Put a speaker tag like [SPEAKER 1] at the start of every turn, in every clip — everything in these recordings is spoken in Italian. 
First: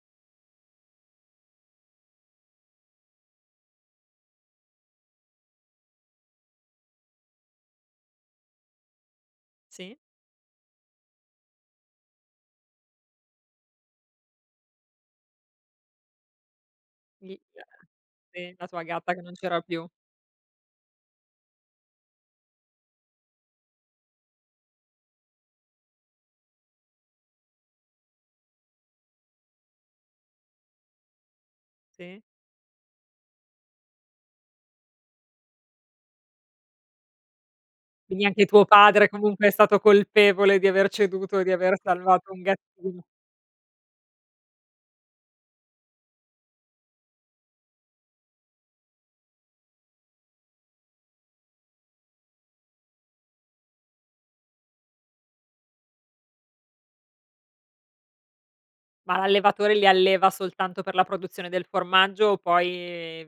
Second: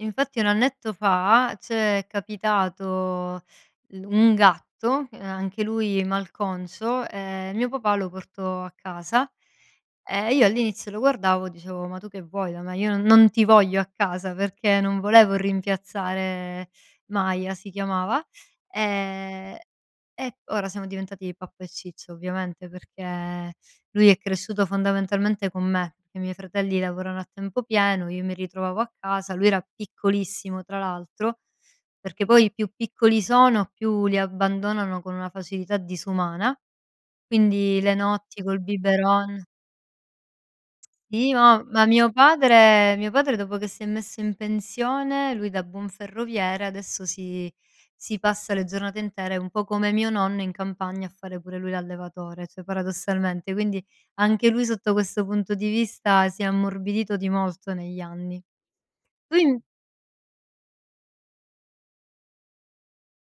[SPEAKER 1] Infatti 1 annetto fa c'è capitato l un gatto, ehm, a anche lui malconcio, ehm, mio papà lo portò a casa.
[SPEAKER 2] Sì.
[SPEAKER 1] Ehm, io all'inizio lo guardavo e dicevo: "Ma tu che vuoi da me? Io non non ti voglio a casa!" Perché non volevo rimpiazzare Maya, si
[SPEAKER 2] [unintelligible]
[SPEAKER 1] chiamava;
[SPEAKER 2] Sì, la tua gatta che non
[SPEAKER 1] ehm,
[SPEAKER 2] c'era più.
[SPEAKER 1] ora siamo diventati pappa e ciccia ovviamente, perché lui è cresciuto fondamentalmente con me, che i miei fratelli lavorano a tempo pieno, io mi ritrovavo a casa, lui era piccolissimo tra l'altro,
[SPEAKER 2] Sì.
[SPEAKER 1] perché poi più piccoli sono, più li abbandonano con una facilità disumana. Quindi le
[SPEAKER 2] Quindi
[SPEAKER 1] notti
[SPEAKER 2] anche
[SPEAKER 1] col
[SPEAKER 2] tuo padre
[SPEAKER 1] biberon.
[SPEAKER 2] comunque è stato colpevole di aver
[SPEAKER 1] Sì,
[SPEAKER 2] ceduto e di
[SPEAKER 1] ma
[SPEAKER 2] aver
[SPEAKER 1] ma mio
[SPEAKER 2] salvato un
[SPEAKER 1] padre
[SPEAKER 2] gatti
[SPEAKER 1] mio padre dopo che si è messo in pensione, lui da buon ferroviere adesso si si passa le giornate intere, un po' come mio nonno in campagna a fare pure lui l'allevatore, cioè paradossalmente. Quindi, anche lui sotto questo punto di vista si è ammorbidito di molto negli anni.
[SPEAKER 2] Ma
[SPEAKER 1] Tu inv
[SPEAKER 2] l'allevatore li alleva soltanto per la produzione del formaggio o poi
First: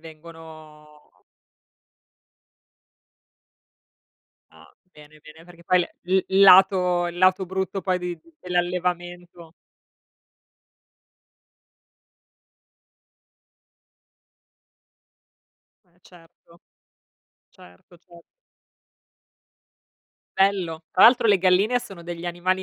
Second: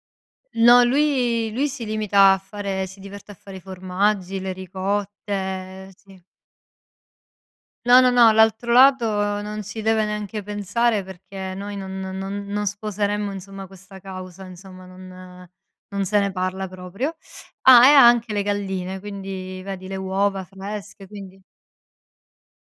[SPEAKER 1] No,
[SPEAKER 2] vengono
[SPEAKER 1] lui lui si limita a fare si diverte a fare i formaggi, le
[SPEAKER 2] Ah.
[SPEAKER 1] ricotte.
[SPEAKER 2] Bene, bene, perché poi
[SPEAKER 1] Ehm,
[SPEAKER 2] le
[SPEAKER 1] sì.
[SPEAKER 2] l il lato il lato brutto poi
[SPEAKER 1] No, no,
[SPEAKER 2] di
[SPEAKER 1] no. L'altro lato
[SPEAKER 2] dell'allevamento
[SPEAKER 1] non ci deve neanche pensare perché noi no non non sposeremmo insomma questa causa insomma, non
[SPEAKER 2] Eh,
[SPEAKER 1] non se ne
[SPEAKER 2] certo.
[SPEAKER 1] parla proprio. Ah, e
[SPEAKER 2] Certo,
[SPEAKER 1] ha
[SPEAKER 2] cer
[SPEAKER 1] anche le galline, quindi vedi le uova
[SPEAKER 2] Bello. Tra
[SPEAKER 1] fresche,
[SPEAKER 2] l'altro le
[SPEAKER 1] quindi
[SPEAKER 2] galline sono degli animali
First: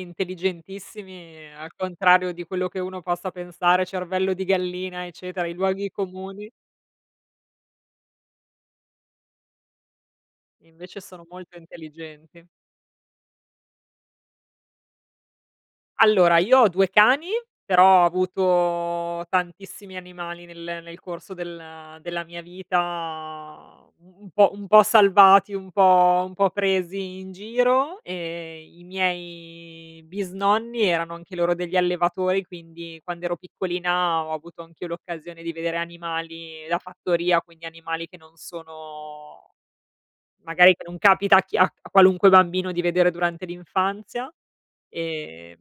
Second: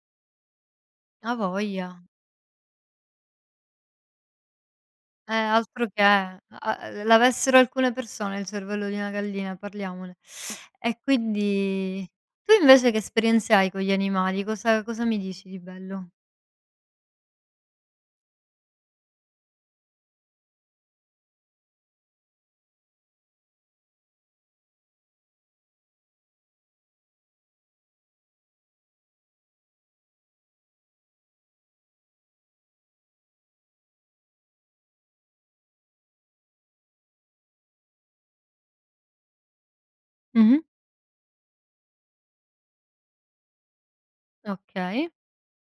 [SPEAKER 1] A
[SPEAKER 2] intelligentissimi al
[SPEAKER 1] voglia.
[SPEAKER 2] contrario di quello che uno possa pensare, cervello di gallina
[SPEAKER 1] Eh,
[SPEAKER 2] eccetera, i
[SPEAKER 1] altro
[SPEAKER 2] luoghi
[SPEAKER 1] che.
[SPEAKER 2] comuni.
[SPEAKER 1] Uhm, ehm, l l'avessero alcune persone il cervello di una gallina, parliamone. E
[SPEAKER 2] Invece sono molto
[SPEAKER 1] quindi
[SPEAKER 2] intelligenti.
[SPEAKER 1] tu invece che esperienze hai con gli animali? Cosa cosa mi dici di bello?
[SPEAKER 2] Allora io ho 2 cani, però ho avuto tantissimi animali nel nel corso della della mia vita, uhm, un po' un po' salvati, un po' un po' presi in giro e i miei bisnonni erano anche loro degli allevatori, quindi quando ero piccolina ho avuto anch'io l'occasione di vedere animali da fattoria, quindi animali che non sono
[SPEAKER 1] Mh-mh.
[SPEAKER 2] magari che non capita a chi a a qualunque bambino di vedere durante l'infanzia.
[SPEAKER 1] Okay.
[SPEAKER 2] Ehm